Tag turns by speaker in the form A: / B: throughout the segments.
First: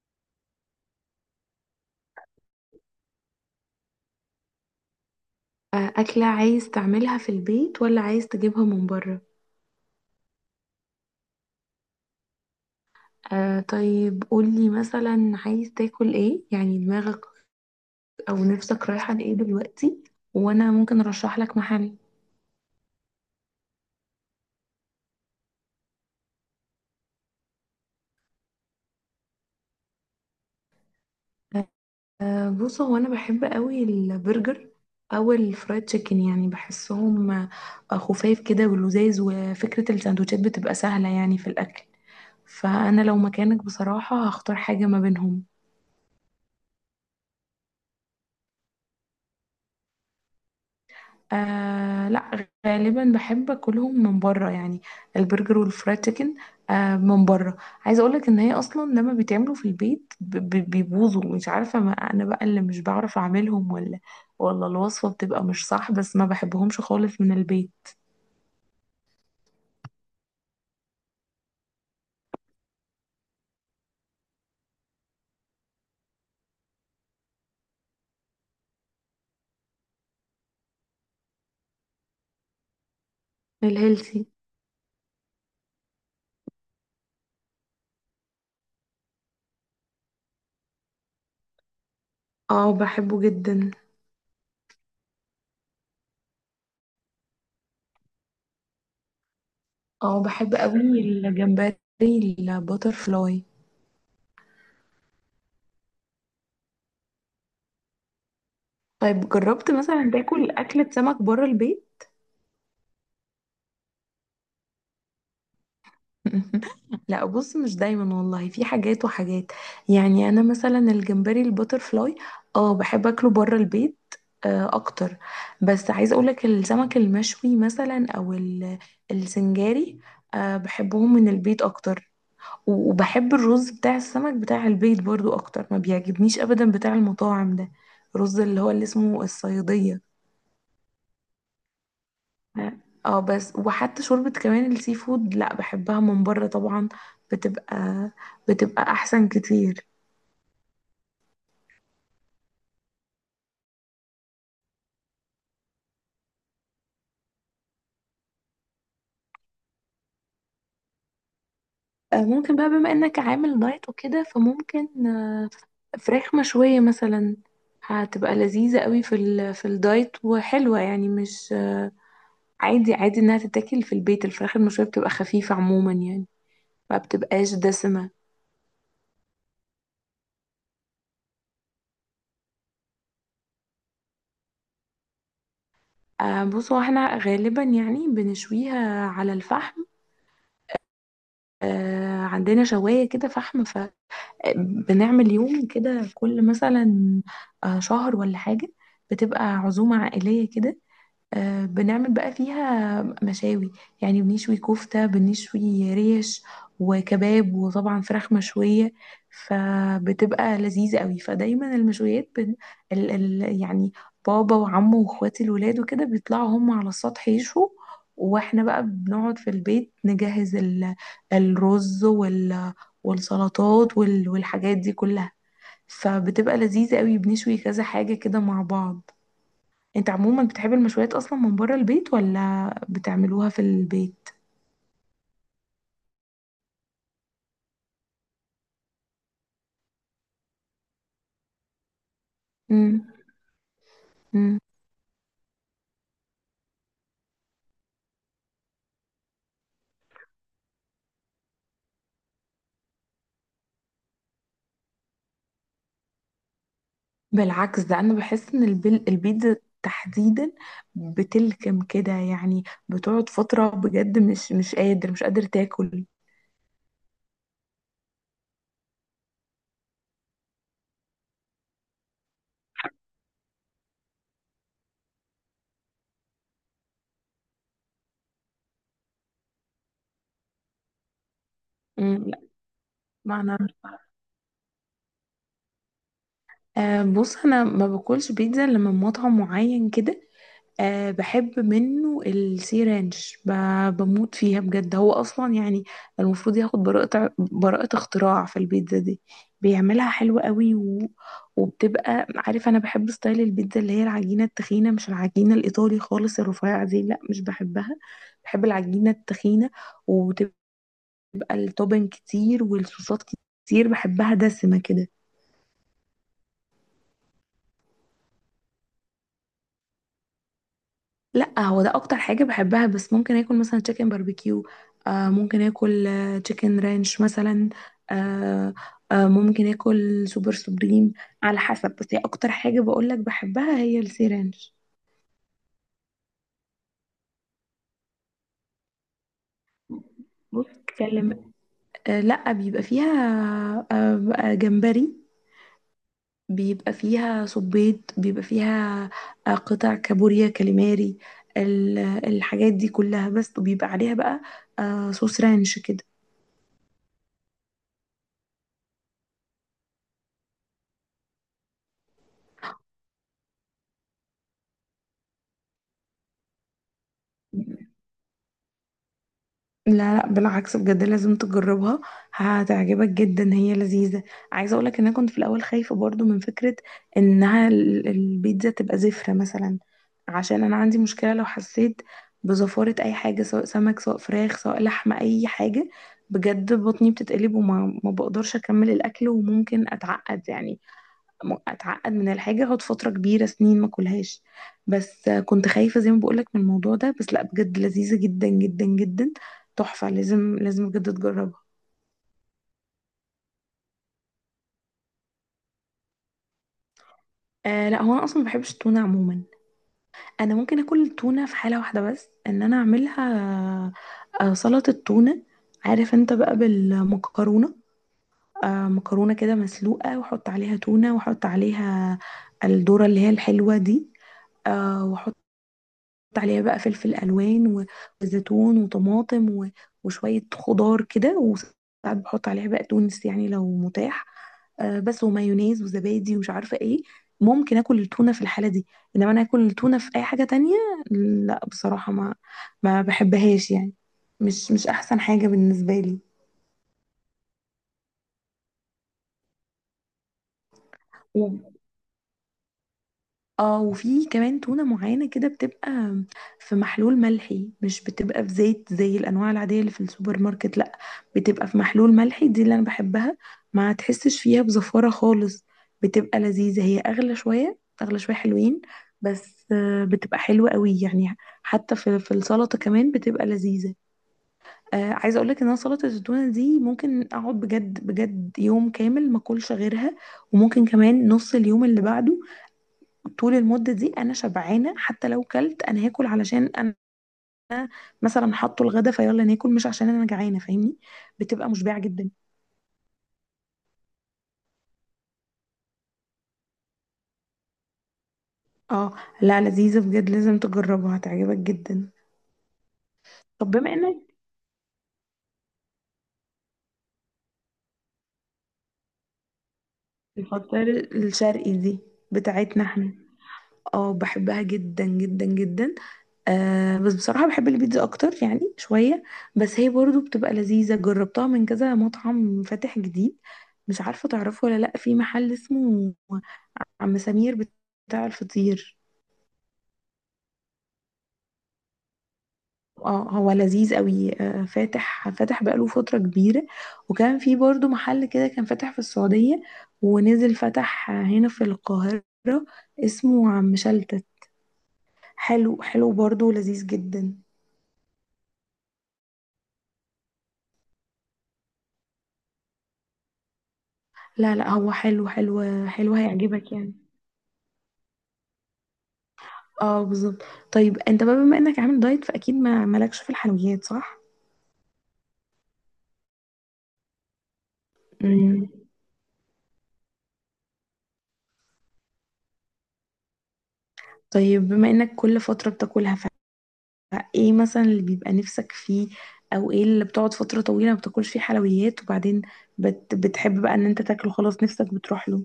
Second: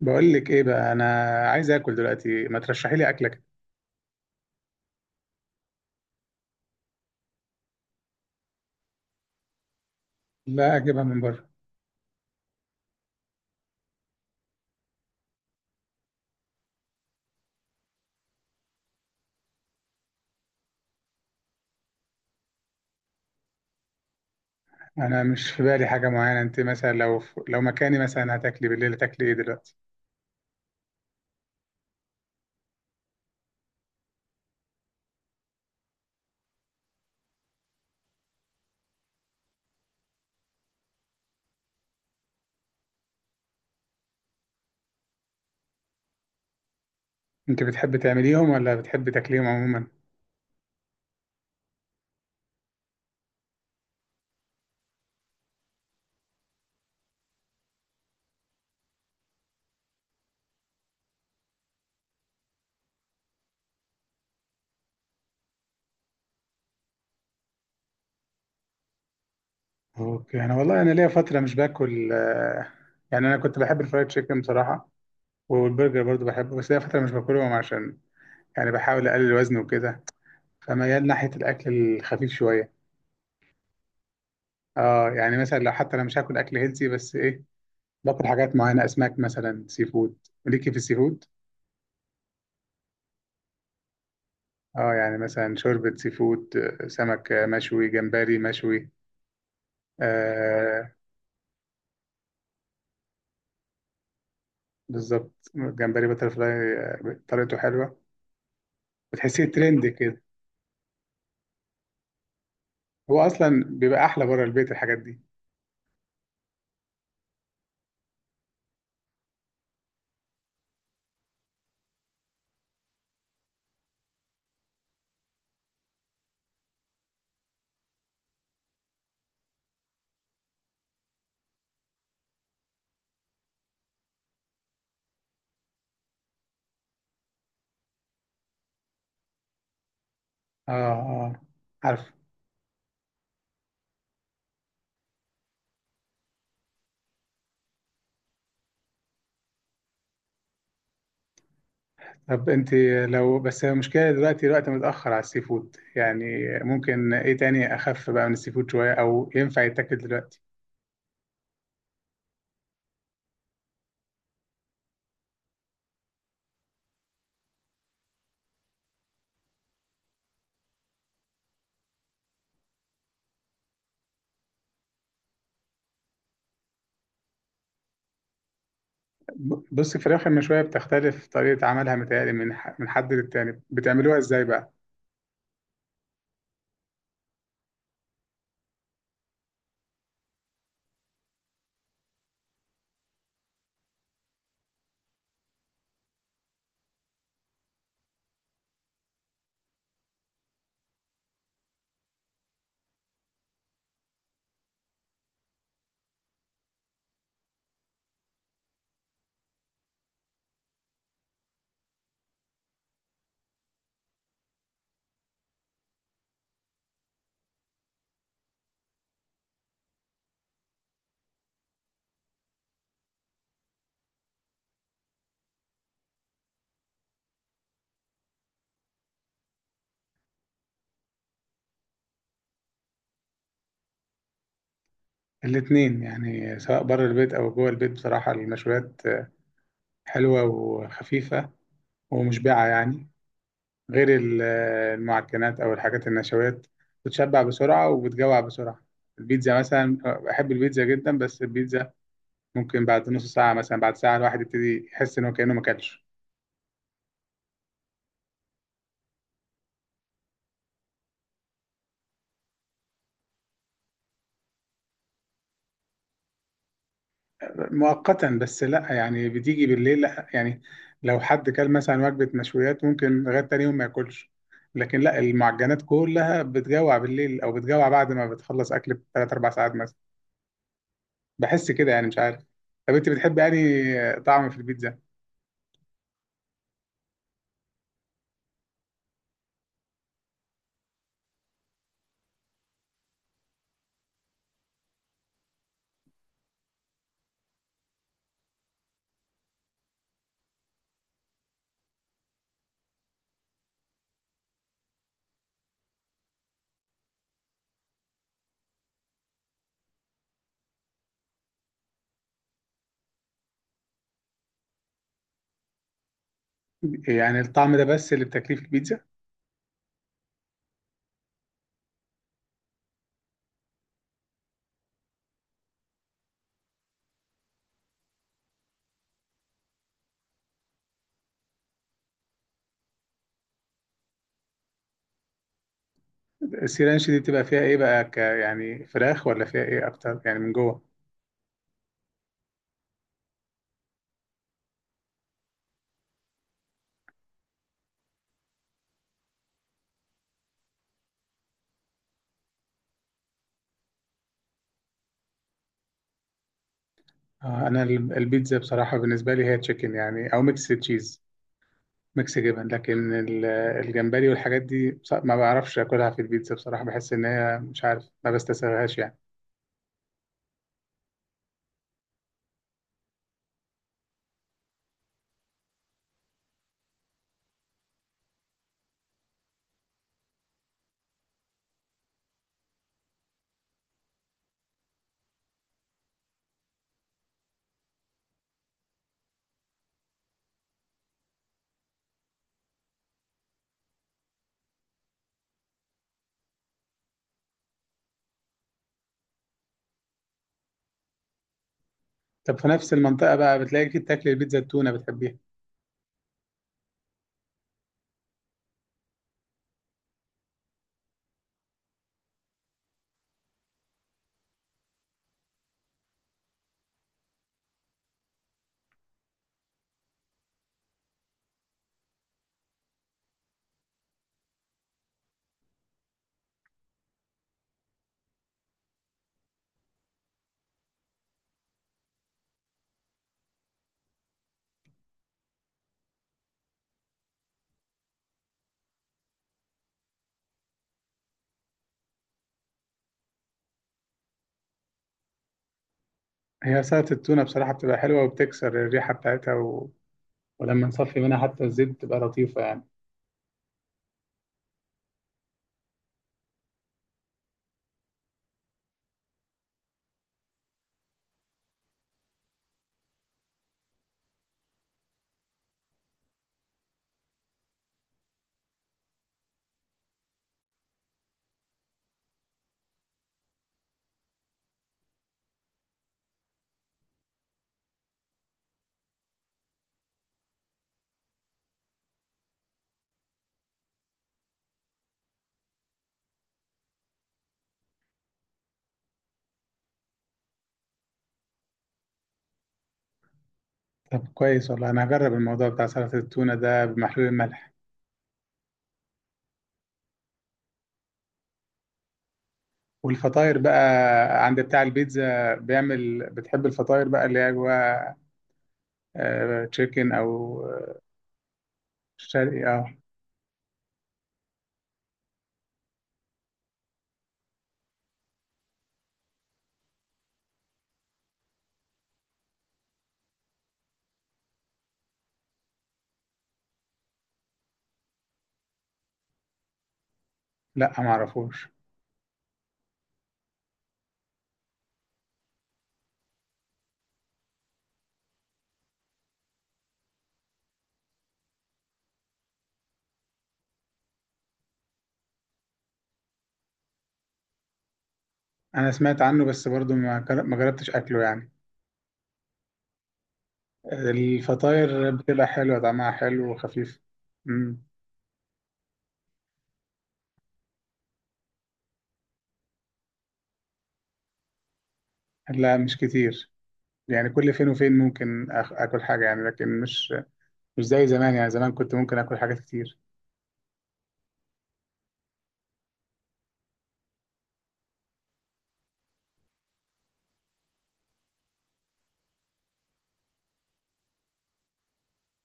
A: بقول لك ايه بقى. انا عايز اكل دلوقتي، ما ترشحي لي اكله كده.
B: آه، أكلة عايز تعملها في البيت ولا عايز تجيبها من بره؟
A: لا، اجيبها من بره.
B: آه، طيب قولي مثلا عايز تاكل ايه، يعني دماغك أو نفسك رايحة لإيه دلوقتي، وأنا ممكن أرشح لك محل.
A: انا مش في بالي حاجه معينه. انت مثلا لو مكاني، مثلا هتاكلي بالليل، هتاكلي ايه دلوقتي؟
B: آه، بص، هو أنا بحب قوي البرجر أو الفرايد تشيكن، يعني بحسهم خفاف كده ولذاذ، وفكرة السندوتشات بتبقى سهلة يعني في الأكل، فأنا لو مكانك بصراحة هختار حاجة ما بينهم.
A: انت بتحبي تعمليهم ولا بتحبي تاكليهم عموما؟
B: آه، لا غالبا بحب اكلهم من بره، يعني البرجر والفرايد تشيكن، آه من بره. عايزه اقولك ان هي اصلا لما بيتعملوا في البيت بيبوظوا. مش عارفه ما انا بقى اللي مش بعرف اعملهم ولا الوصفه بتبقى مش صح، بس ما بحبهمش خالص من البيت.
A: اوكي، انا والله انا ليا فتره مش باكل. يعني انا كنت بحب الفرايد تشيكن بصراحه، والبرجر برضو بحبه، بس ليا فتره مش باكلهم عشان يعني بحاول اقلل وزني وكده، فميال ناحيه الاكل الخفيف شويه.
B: الهيلثي.
A: اه يعني مثلا لو حتى انا مش هاكل اكل هيلثي، بس ايه، باكل حاجات معينة، أسماك مثلا، سي فود. ليكي في السي فود؟
B: اه، بحبه جدا.
A: اه، يعني مثلا شوربة سي فود، سمك، مشوي، جمبري مشوي،
B: اه، بحب
A: آه.
B: قوي الجمبري الباتر فلاي.
A: بالظبط، جمبري بترفلاي، آه، طريقته حلوة.
B: طيب،
A: بتحسيه
B: جربت
A: ترند
B: مثلا
A: كده،
B: تاكل اكلة سمك بره البيت؟
A: هو أصلا بيبقى أحلى بره البيت الحاجات دي.
B: لا، بص، مش دايما والله، في حاجات وحاجات. يعني انا مثلا الجمبري الباترفلاي اه بحب اكله بره البيت اكتر. بس عايزه اقولك السمك المشوي مثلا او السنجاري، بحبهم من البيت اكتر. وبحب الرز بتاع السمك بتاع البيت برضو اكتر، ما بيعجبنيش ابدا بتاع المطاعم ده، الرز اللي هو اللي اسمه الصيادية.
A: اه اه، عارف.
B: اه، بس وحتى شوربة كمان السي فود، لا بحبها من بره طبعا، بتبقى بتبقى احسن كتير.
A: طب انت، لو بس المشكلة دلوقتي الوقت متأخر على السي فود يعني، ممكن ايه تاني أخف بقى من السي فود شوية أو ينفع يتاكل دلوقتي؟
B: آه، ممكن بقى بما انك عامل دايت وكده فممكن فراخ مشوية مثلا. هتبقى لذيذة قوي في الدايت وحلوة، يعني مش عادي عادي انها تتاكل في البيت. الفراخ المشوية بتبقى خفيفة عموما يعني، ما بتبقاش دسمة.
A: بص، الفراخ المشوية بتختلف طريقة عملها، متهيألي من حد للتاني. بتعملوها ازاي بقى؟
B: بصوا، احنا غالبا يعني بنشويها على الفحم. عندنا شواية كده فحم. بنعمل يوم كده كل مثلا شهر ولا حاجة، بتبقى عزومة عائلية كده. بنعمل بقى فيها مشاوي، يعني بنشوي كفتة، بنشوي ريش وكباب وطبعا فراخ مشوية. فبتبقى لذيذة قوي، فدايما المشويات يعني بابا وعمه واخواتي الولاد وكده بيطلعوا هم على السطح يشوا. واحنا بقى بنقعد في البيت نجهز الرز والسلطات والحاجات دي كلها. فبتبقى لذيذة قوي، بنشوي كذا حاجة كده مع بعض. انت عموما بتحب المشويات اصلا من بره البيت، ولا بتعملوها في البيت؟
A: الاتنين، يعني سواء بره البيت أو جوه البيت بصراحة، المشويات حلوة وخفيفة ومشبعة
B: امم.
A: يعني، غير
B: امم.
A: المعجنات أو الحاجات النشويات، بتشبع بسرعة وبتجوع بسرعة. البيتزا مثلا، بحب البيتزا جدا، بس البيتزا ممكن بعد نص ساعة، مثلا بعد ساعة، الواحد يبتدي يحس إن هو كأنه ما أكلش.
B: بالعكس، ده انا بحس ان البيتزا تحديدا بتلكم كده، يعني بتقعد فترة بجد مش قادر مش قادر تاكل.
A: مؤقتا بس، لا يعني، بتيجي بالليل، لا يعني لو حد كل مثلا وجبة مشويات ممكن لغاية تاني يوم ما ياكلش، لكن لا، المعجنات كلها بتجوع بالليل او بتجوع بعد ما بتخلص اكل بثلاث اربع ساعات مثلا، بحس كده يعني، مش
B: مم، لا.
A: عارف. طب انت بتحبي
B: ما انا،
A: يعني طعم في البيتزا؟
B: بص انا ما باكلش بيتزا الا من مطعم معين كده. أه، بحب منه السي رانش، بموت فيها بجد. هو اصلا يعني المفروض ياخد براءة براءة اختراع في البيتزا دي. بيعملها حلوة قوي، وبتبقى، عارف، انا بحب ستايل البيتزا اللي هي العجينة التخينة، مش العجينة الايطالي خالص الرفيعة دي، لا مش بحبها. بحب العجينة التخينة، وتبقى التوبن كتير والصوصات كتير، بحبها دسمة كده.
A: يعني الطعم ده بس اللي بتاكليه في البيتزا؟
B: لا، هو ده اكتر حاجه بحبها، بس ممكن اكل مثلا تشيكن باربيكيو، ممكن اكل تشيكن رانش مثلا، آه ممكن اكل سوبر سوبريم، على حسب، بس هي اكتر حاجه بقولك بحبها هي السي رانش.
A: السيرانش دي بتبقى فيها ايه بقى؟ ك يعني فراخ ولا فيها ايه اكتر يعني من
B: بص،
A: جوه؟
B: تكلم. لا بيبقى فيها بقى جمبري، بيبقى فيها صبيط، بيبقى فيها قطع كابوريا، كاليماري، الحاجات دي كلها، بس وبيبقى عليها بقى صوص رانش كده.
A: آه، انا البيتزا بصراحة بالنسبة لي هي تشيكن يعني او ميكس تشيز، ميكس جبن، لكن الجمبري والحاجات دي، ما بعرفش اكلها في البيتزا بصراحه، بحس ان هي، مش عارف، ما بستساغهاش يعني.
B: لا، لا، بالعكس، بجد لازم تجربها، هتعجبك جدا، هي لذيذة. عايزة اقولك ان انا كنت في الاول خايفة برضو من فكرة انها البيتزا تبقى زفرة مثلا. عشان انا عندي مشكلة لو حسيت بزفارة اي حاجة، سواء سمك سواء فراخ سواء لحمة اي حاجة، بجد بطني بتتقلب، وما ما بقدرش اكمل الاكل، وممكن اتعقد يعني. اتعقد من الحاجه، اقعد فتره كبيره سنين ما اكلهاش. بس كنت خايفه زي ما بقولك من الموضوع ده، بس لا بجد لذيذه جدا جدا جدا، تحفه، لازم لازم بجد تجربها.
A: طب في نفس المنطقه بقى، بتلاقي في، بتاكل البيتزا التونه؟ بتحبيها؟
B: آه، لا هو انا اصلا ما بحبش التونه عموما. انا ممكن اكل التونه في حاله واحده بس ان انا اعملها، سلطه تونه. عارف انت بقى بالمكرونه، مكرونه كده مسلوقه، واحط عليها تونه، واحط عليها الذره اللي هي الحلوه دي، واحط عليها بقى فلفل الوان، وزيتون وطماطم، وشويه خضار كده، وساعات بحط عليها بقى تونس يعني لو متاح، بس ومايونيز وزبادي ومش عارفه ايه. ممكن اكل التونه في الحاله دي. انما انا اكل التونه في اي حاجه تانية، لا بصراحه ما بحبهاش يعني، مش احسن حاجه بالنسبه
A: هي سلطه التونه بصراحه بتبقى حلوه، وبتكسر الريحه بتاعتها، و... ولما نصفي منها
B: لي.
A: حتى الزيت بتبقى لطيفه يعني.
B: اه، وفي كمان تونة معينة كده بتبقى في محلول ملحي، مش بتبقى في زيت زي الأنواع العادية اللي في السوبر ماركت، لأ بتبقى في محلول ملحي، دي اللي أنا بحبها. ما تحسش فيها بزفارة خالص، بتبقى لذيذة، هي أغلى شوية أغلى شوية حلوين، بس بتبقى حلوة قوي يعني. حتى في السلطة كمان بتبقى لذيذة. آه، عايزة أقولك إن أنا سلطة التونة دي ممكن أقعد بجد بجد يوم كامل ما أكلش غيرها. وممكن كمان نص اليوم اللي بعده، طول المدة دي أنا شبعانة، حتى لو كلت أنا هاكل علشان أنا مثلا حاطه الغدا فيلا ناكل، مش عشان أنا جعانة، فاهمني. بتبقى مشبعة جدا.
A: طب كويس والله، انا هجرب الموضوع بتاع سلطه التونه ده بمحلول الملح.
B: اه، لا لذيذة بجد، لازم تجربها هتعجبك جدا.
A: والفطاير
B: طب بما انك.
A: بقى، عند بتاع البيتزا بيعمل، بتحب الفطاير بقى اللي هي جواها آه، تشيكن او
B: الفطاير الشرقي دي
A: شرقي؟
B: بتاعتنا
A: اه
B: احنا. اه، بحبها جدا جدا جدا. بس بصراحة بحب البيتزا أكتر يعني شوية. بس هي برضو بتبقى لذيذة، جربتها من كذا مطعم فاتح جديد، مش عارفة تعرفه ولا لأ، في محل اسمه عم سمير بتاع الفطير.
A: لا، ما اعرفوش.
B: اه، هو لذيذ قوي، فاتح فاتح بقاله فترة كبيرة. وكان في برضو محل كده كان فاتح في السعودية، ونزل فتح هنا في القاهرة، اسمه عم شلتت، حلو حلو برضو، لذيذ جدا.
A: انا سمعت عنه بس برضو ما جربتش اكله يعني.
B: لا، لا، هو
A: الفطاير
B: حلو
A: بتبقى
B: حلو
A: حلوه، طعمها
B: حلو،
A: حلو
B: هيعجبك يعني.
A: وخفيف. امم.
B: اه، بالظبط. طيب انت بقى بما انك عامل دايت فاكيد ما مالكش في الحلويات، صح؟
A: لا مش كتير، يعني كل فين وفين ممكن
B: مم.
A: اكل حاجه يعني، لكن مش، مش زي زمان يعني، زمان كنت ممكن اكل حاجات كتير.
B: طيب بما انك كل فترة بتاكلها، ايه مثلا اللي بيبقى نفسك فيه، او ايه اللي بتقعد فترة طويلة ما بتاكلش فيه حلويات وبعدين بتحب بقى ان انت تاكله، خلاص نفسك بتروح له؟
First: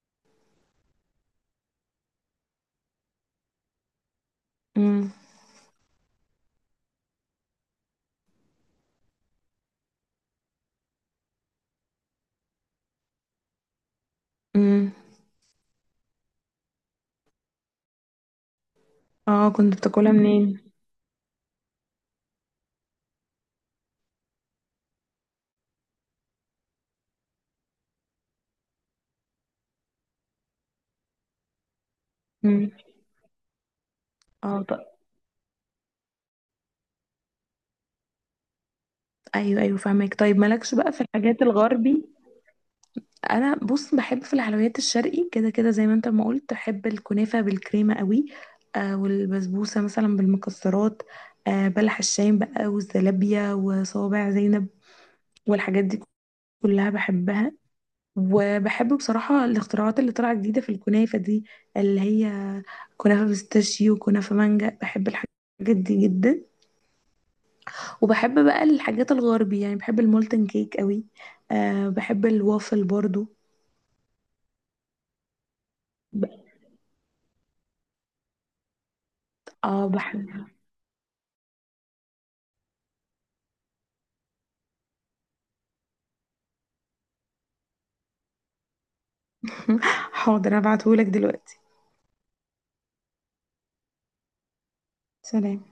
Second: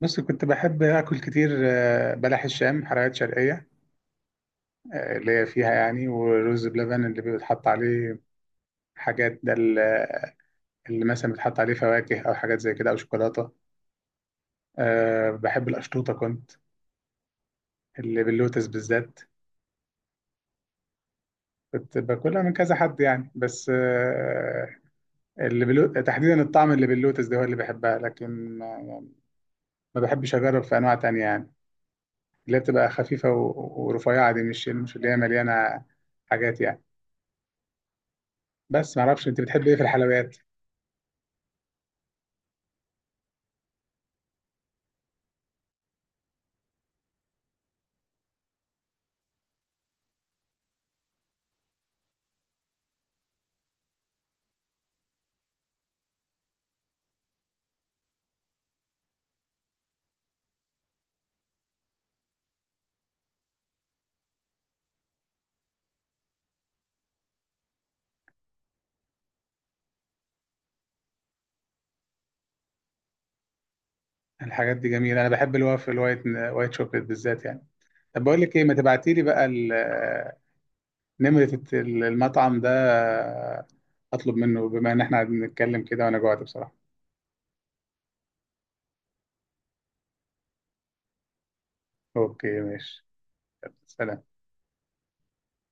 A: بس كنت بحب اكل كتير، آه، بلح الشام، حلويات شرقيه،
B: امم.
A: آه، اللي هي فيها يعني، ورز بلبن اللي بيتحط عليه حاجات، ده اللي مثلا بيتحط عليه فواكه او حاجات زي كده او شوكولاته.
B: امم.
A: أه، بحب القشطوطه كنت، اللي باللوتس بالذات.
B: اه، كنت بتاكلها منين؟
A: كنت باكلها من كذا حد يعني، بس آه، تحديدا الطعم اللي باللوتس ده هو اللي بحبها، لكن ما, يعني ما بحبش اجرب في انواع تانية يعني، اللي هي
B: امم.
A: بتبقى خفيفة و... ورفيعة دي،
B: اه،
A: مش
B: طب.
A: مش اللي هي مليانة حاجات يعني. بس ما اعرفش انت
B: ايوه،
A: بتحب ايه
B: ايوه،
A: في
B: فاهمك.
A: الحلويات.
B: طيب مالكش بقى في الحاجات الغربي؟ انا بص بحب في الحلويات الشرقي كده كده، زي ما انت ما قلت، بحب الكنافة بالكريمة قوي. والبسبوسة مثلا بالمكسرات، بلح الشام بقى، والزلابية وصوابع زينب والحاجات دي كلها بحبها. وبحب بصراحة الاختراعات اللي طالعة جديدة في الكنافة دي، اللي هي كنافة بيستاشيو وكنافة مانجا، بحب الحاجات دي جدا. وبحب بقى الحاجات الغربي، يعني بحب المولتن كيك قوي. أه، بحب الوافل برضو.
A: الحاجات دي جميلة، انا بحب الوافل،
B: ب-
A: الوايت، وايت شوكليت بالذات يعني. طب بقول لك ايه، ما تبعتي لي بقى
B: اه، بحب.
A: نمرة المطعم ده، آه، اطلب منه، بما ان احنا قاعدين نتكلم كده وانا جوعت بصراحة.
B: حاضر، هبعتهولك دلوقتي.
A: اوكي، ماشي. سلام.
B: سلام.